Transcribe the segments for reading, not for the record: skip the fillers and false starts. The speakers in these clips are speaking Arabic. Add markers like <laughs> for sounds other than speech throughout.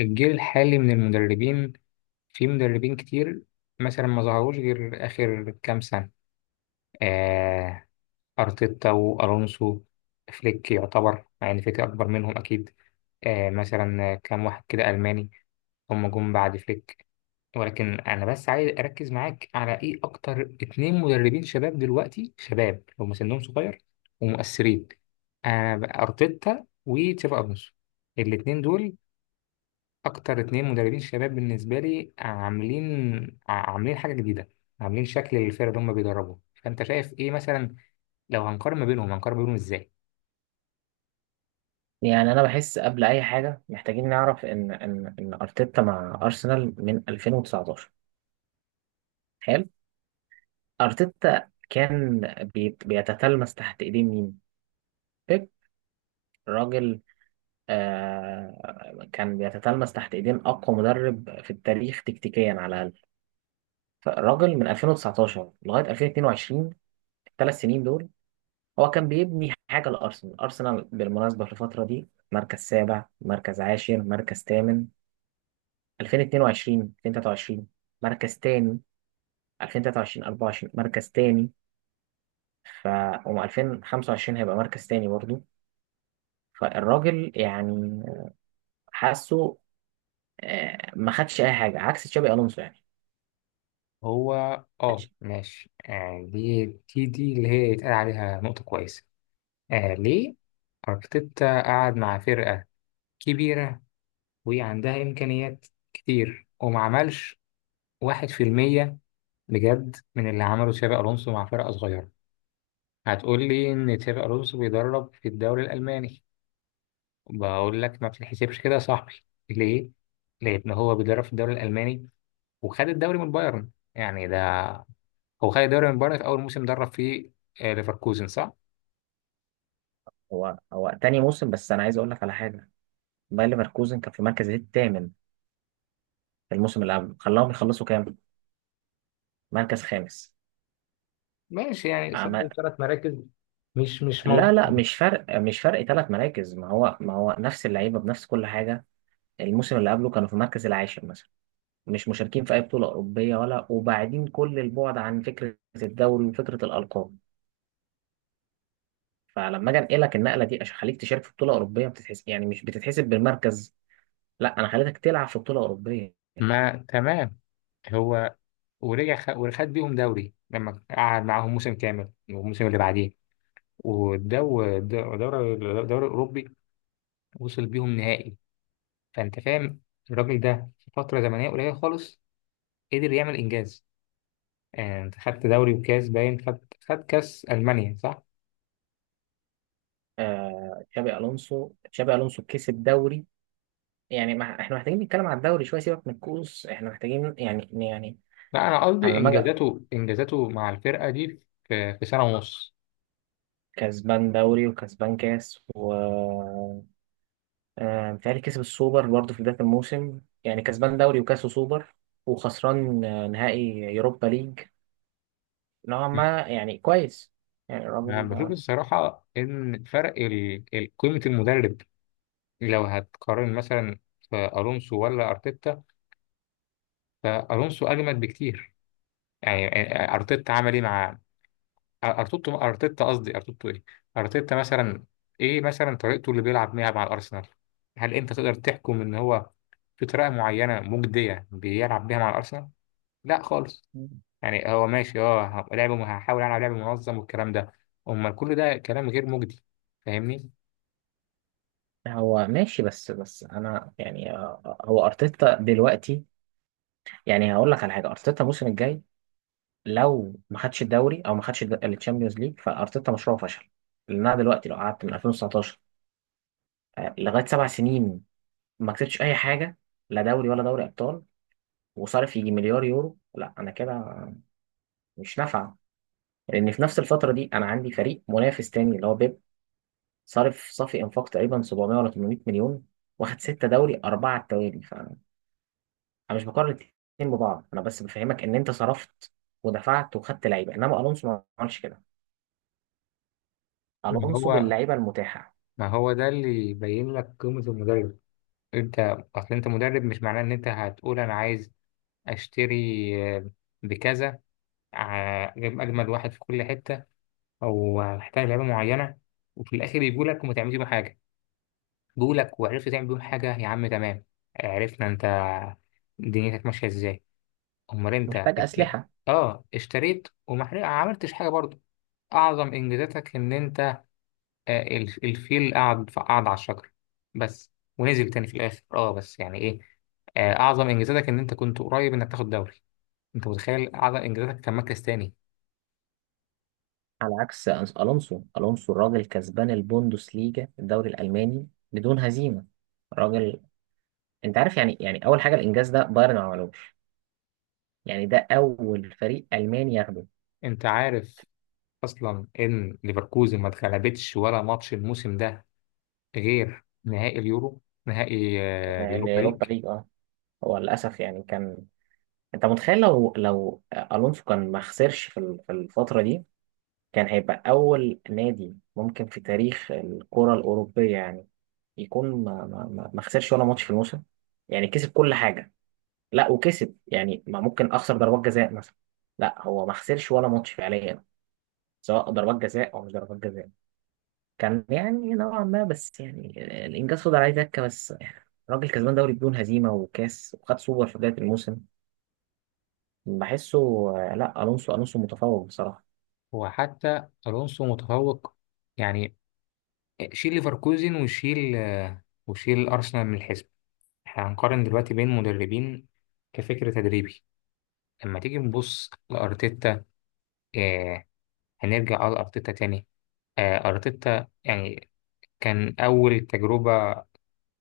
الجيل الحالي من المدربين في مدربين كتير مثلا ما ظهروش غير آخر كام سنة. آه، أرتيتا وألونسو فليك. يعتبر مع إن فليك أكبر منهم أكيد. آه مثلا كام واحد كده ألماني هم جم بعد فليك. ولكن أنا بس عايز أركز معاك على إيه. أكتر اتنين مدربين شباب دلوقتي، شباب هم سنهم صغير ومؤثرين. آه أرتيتا وتشابي ألونسو. الاتنين دول اكتر اتنين مدربين شباب بالنسبه لي، عاملين عاملين حاجه جديده، عاملين شكل للفرقه اللي هم بيدربوا. فانت شايف ايه مثلا؟ لو هنقارن ما بينهم هنقارن ما بينهم ازاي؟ يعني انا بحس قبل اي حاجه محتاجين نعرف ان ارتيتا مع ارسنال من 2019. حلو. ارتيتا كان بيتتلمس تحت ايدين مين؟ بيب. راجل. آه كان بيتتلمس تحت ايدين اقوى مدرب في التاريخ تكتيكيا على الاقل. فالراجل من 2019 لغايه 2022، 3 سنين دول، هو كان بيبني حاجه لارسنال. ارسنال بالمناسبه في الفتره دي مركز سابع، مركز عاشر، مركز ثامن. 2022، 2023 مركز تاني. 2023 24 مركز تاني. ف وم 2025 هيبقى مركز تاني برضه. فالراجل يعني حاسه، ما خدش اي حاجه عكس تشابي الونسو يعني. هو اه خدش- ماشي. آه دي اللي هي يتقال عليها نقطه كويسه. آه، ليه؟ ارتيتا قعد مع فرقه كبيره وعندها امكانيات كتير، وما عملش واحد في المية بجد من اللي عمله تشابي الونسو مع فرقه صغيره. هتقول لي ان تشابي الونسو بيدرب في الدوري الالماني. بقول لك ما بتتحسبش كده يا صاحبي. ليه؟ لأن هو بيدرب في الدوري الألماني، وخد الدوري من بايرن. يعني ده هو خد الدوري من بايرن في أول موسم درب فيه. آه، ليفركوزن صح؟ هو تاني موسم. بس انا عايز اقول لك على حاجه. باير ليفركوزن كان في المركز الثامن في الموسم اللي قبل، خلاهم يخلصوا كام؟ مركز خامس. ماشي، يعني عم- صعب ثلاث مراكز. مش لا موضوع. لا، مش فرق 3 مراكز. ما هو نفس اللعيبه بنفس كل حاجه. الموسم اللي قبله كانوا في المركز العاشر مثلا، مش مشاركين في اي بطوله اوروبيه ولا، وبعدين كل البعد عن فكره الدوري وفكره الالقاب. فلما اجي انقلك النقله دي عشان اخليك تشارك في بطوله اوروبيه، بتتحس يعني مش بتتحسب بالمركز. لا، انا خليتك تلعب في بطوله اوروبيه. ما تمام. هو ورجع وخد بيهم دوري لما قعد معاهم موسم كامل. والموسم اللي بعديه والدوري الدوري الأوروبي وصل بيهم نهائي. فأنت فاهم الراجل ده في فترة زمنية قليلة خالص قدر يعمل إنجاز. آه، انت خدت دوري وكاس، باين خد. خد كاس المانيا صح. آه تشابي الونسو، تشابي الونسو كسب دوري. يعني ما احنا محتاجين نتكلم على الدوري شويه، سيبك من الكؤوس، احنا محتاجين يعني لا انا انا قصدي لما اجي انجازاته، انجازاته مع الفرقه دي في في سنه ونص. كسبان دوري وكسبان كاس و متهيألي كسب السوبر برضه في بداية الموسم. يعني كسبان دوري وكاس وسوبر وخسران نهائي يوروبا ليج. نوعا ما يعني كويس. يعني أنا الراجل بشوف آه، الصراحة إن فرق قيمة المدرب. لو هتقارن مثلا في ألونسو ولا أرتيتا، فألونسو أجمد بكتير. يعني آه، آه، أرتيتا عمل إيه مع ارتوتو؟ ارتيتا قصدي، ارتوتو ايه. ارتيتا مثلا، ايه مثلا طريقته اللي بيلعب بيها مع الارسنال؟ هل انت تقدر تحكم ان هو في طريقه معينه مجديه بيلعب بيها مع الارسنال؟ لا خالص. يعني هو ماشي، اه لعبه، هحاول العب لعب منظم والكلام ده. امال كل ده كلام غير مجدي. فاهمني؟ هو ماشي. بس بس انا يعني، هو ارتيتا دلوقتي. يعني هقول لك على حاجه، ارتيتا الموسم الجاي لو ما خدش الدوري او ما خدش الشامبيونز ليج فارتيتا مشروعه فشل. لان انا دلوقتي لو قعدت من 2019 لغايه 7 سنين ما كسبتش اي حاجه، لا دوري ولا دوري ابطال، وصارف يجي مليار يورو، لا انا كده مش نافعه. لان في نفس الفتره دي انا عندي فريق منافس تاني اللي هو بيب، صارف صافي انفاق تقريبا 700 ولا 800 مليون، واخد 6 دوري 4 على التوالي. فانا مش بقارن الاتنين ببعض، انا بس بفهمك ان انت صرفت ودفعت وخدت لعيبه، انما الونسو ما عملش كده. ما الونسو هو باللعيبه المتاحه. ما هو ده اللي يبين لك قيمه المدرب. انت اصل انت مدرب، مش معناه ان انت هتقول انا عايز اشتري، آه، بكذا، آه، اجيب اجمد واحد في كل حته، او محتاج لعيبه معينه، وفي الاخر يجوا لك وما تعملش بيه حاجه. جوا لك وعرفت تعمل بيه حاجه، يا عم تمام، عرفنا انت دنيتك ماشيه ازاي. امال انت محتاج اسلحه. اه اشتريت، وما عملتش حاجه برضه. اعظم انجازاتك ان انت آه، الفيل قعد على الشجر بس، ونزل تاني في الاخر. اه بس يعني ايه. آه، اعظم انجازاتك ان انت كنت قريب انك تاخد دوري. انت متخيل اعظم انجازاتك كان مركز تاني؟ على عكس الونسو الراجل كسبان البوندوس ليجا الدوري الالماني بدون هزيمه. راجل. انت عارف يعني اول حاجه الانجاز ده بايرن ما عملوش. يعني ده اول فريق الماني ياخده. انت عارف اصلا ان ليفركوزن ما اتغلبتش ولا ماتش الموسم ده غير نهائي اليورو، نهائي آه، اليوروبا اليوروبا ليج. ليج اه. هو للاسف يعني كان. انت متخيل لو الونسو كان ما خسرش في في الفتره دي، كان هيبقى اول نادي ممكن في تاريخ الكره الاوروبيه يعني، يكون ما خسرش ولا ماتش في الموسم. يعني كسب كل حاجه. لا وكسب يعني، ما ممكن اخسر ضربات جزاء مثلا. لا هو ما خسرش ولا ماتش فعليا، سواء ضربات جزاء او مش ضربات جزاء. كان يعني نوعا ما، بس يعني الانجاز فضل عليه دكه بس يعني. راجل كسبان دوري بدون هزيمه وكاس وخد سوبر في بدايه الموسم. بحسه. لا، الونسو متفوق بصراحه. وحتى الونسو متفوق يعني. شيل ليفركوزن وشيل آه، وشيل ارسنال من الحزب. احنا هنقارن دلوقتي بين مدربين كفكر تدريبي. لما تيجي نبص لارتيتا، آه، هنرجع على ارتيتا تاني. آه، ارتيتا يعني كان اول تجربة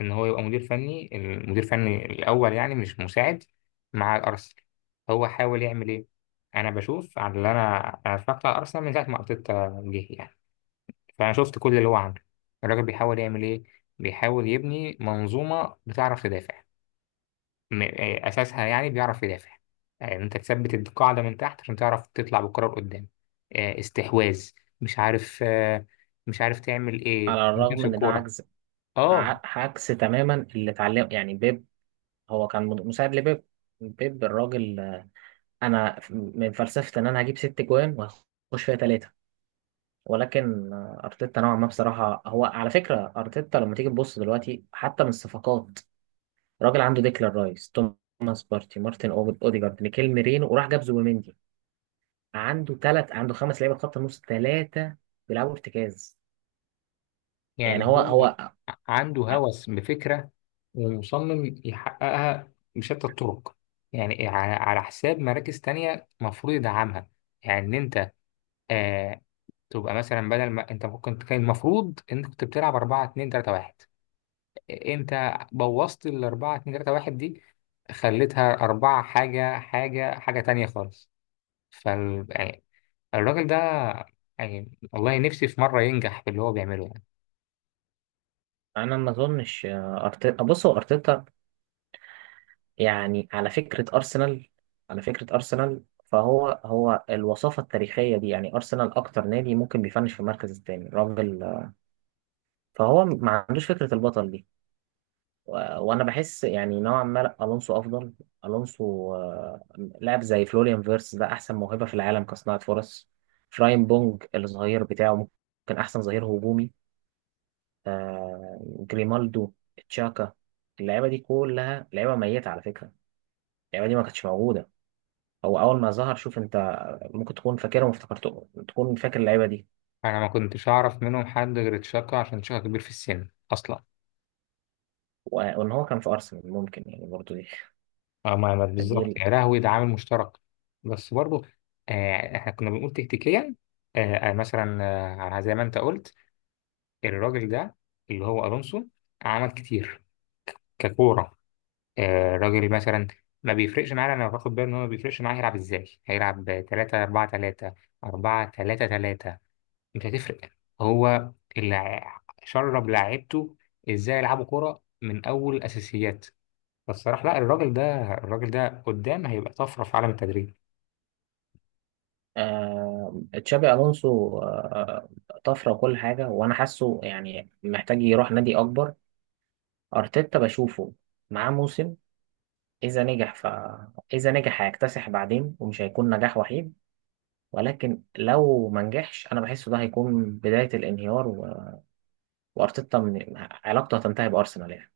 ان هو يبقى مدير فني، المدير الفني الاول يعني مش مساعد، مع الارسنال. هو حاول يعمل ايه؟ انا بشوف على اللي انا انا اتفرجت على ارسنال من ساعه ما ارتيتا جه يعني، فانا شفت كل اللي هو عامله. الراجل بيحاول يعمل ايه؟ بيحاول يبني منظومه بتعرف تدافع، آه، اساسها يعني بيعرف يدافع. يعني انت تثبت القاعده من تحت عشان تعرف تطلع بالكره لقدام. آه، استحواذ مش عارف، آه، مش عارف تعمل ايه على تمسك الرغم ان ده الكوره. عجز. اه عكس تماما اللي اتعلم يعني بيب. هو كان مساعد لبيب. بيب الراجل. انا من فلسفه ان انا هجيب ست جوان واخش فيها ثلاثه. ولكن ارتيتا نوعا ما بصراحه، هو على فكره ارتيتا لما تيجي تبص دلوقتي حتى من الصفقات، الراجل عنده ديكلان رايس، توماس بارتي، مارتن اوديجارد، ميكيل ميرينو، وراح جاب زوبيمندي. عنده ثلاث، عنده 5 لعيبه خط النص ثلاثه بيلعبوا ارتكاز. يعني يعني هو هو هو عنده هوس بفكرة ومصمم يحققها بشتى الطرق، يعني على حساب مراكز تانية مفروض يدعمها. يعني إن أنت آه تبقى مثلا، بدل ما أنت ممكن كان المفروض إنك كنت بتلعب 4 2 3 1، أنت بوظت ال 4 2 3 1 دي، خليتها 4 حاجة حاجة حاجة تانية خالص. فال يعني الراجل ده، يعني والله نفسي في مرة ينجح في اللي هو بيعمله. انا ما اظنش، ارتيتا بص، هو ارتيتا يعني، على فكره ارسنال فهو الوصافه التاريخيه دي يعني ارسنال اكتر نادي ممكن بيفنش في المركز الثاني، راجل. فهو ما عندوش فكره البطل دي. وانا بحس يعني نوعا ما، لأ، الونسو افضل. الونسو، لاعب زي فلوريان فيرس ده احسن موهبه في العالم كصناعه فرص. فراين بونج الظهير بتاعه ممكن احسن ظهير هجومي. آه جريمالدو، تشاكا. اللعيبه دي كلها لعيبه ميته على فكره. اللعيبه دي ما كانتش موجوده. هو اول ما ظهر شوف انت ممكن تكون فاكرهم، افتكرته تكون فاكر اللعيبه دي انا ما كنتش اعرف منهم حد غير تشاكا عشان تشاكا كبير في السن اصلا. وان هو كان في ارسنال ممكن يعني برضو دي. اه <laughs> دي بالظبط، ال- يا لهوي ده عامل مشترك. بس برضه آه احنا كنا بنقول تكتيكيا، آه آه، مثلا آه زي ما انت قلت، الراجل ده اللي هو الونسو عمل كتير ككوره. آه راجل مثلا ما بيفرقش معانا، انا باخد بالي ان هو ما بيفرقش معاه هيلعب ازاي. هيلعب 3 4 3، 4 3 3، مش هتفرق. هو اللي شرب لعيبته ازاي يلعبوا كرة من اول الاساسيات. فالصراحة لا، الراجل ده، الراجل ده قدام هيبقى طفرة في عالم التدريب. آه تشابي الونسو آه. طفره وكل حاجه، وانا حاسه يعني محتاج يروح نادي اكبر. ارتيتا بشوفه معاه موسم. اذا نجح اذا نجح هيكتسح بعدين ومش هيكون نجاح وحيد. ولكن لو ما نجحش انا بحسه ده هيكون بدايه الانهيار. وارتيتا علاقته هتنتهي بارسنال يعني.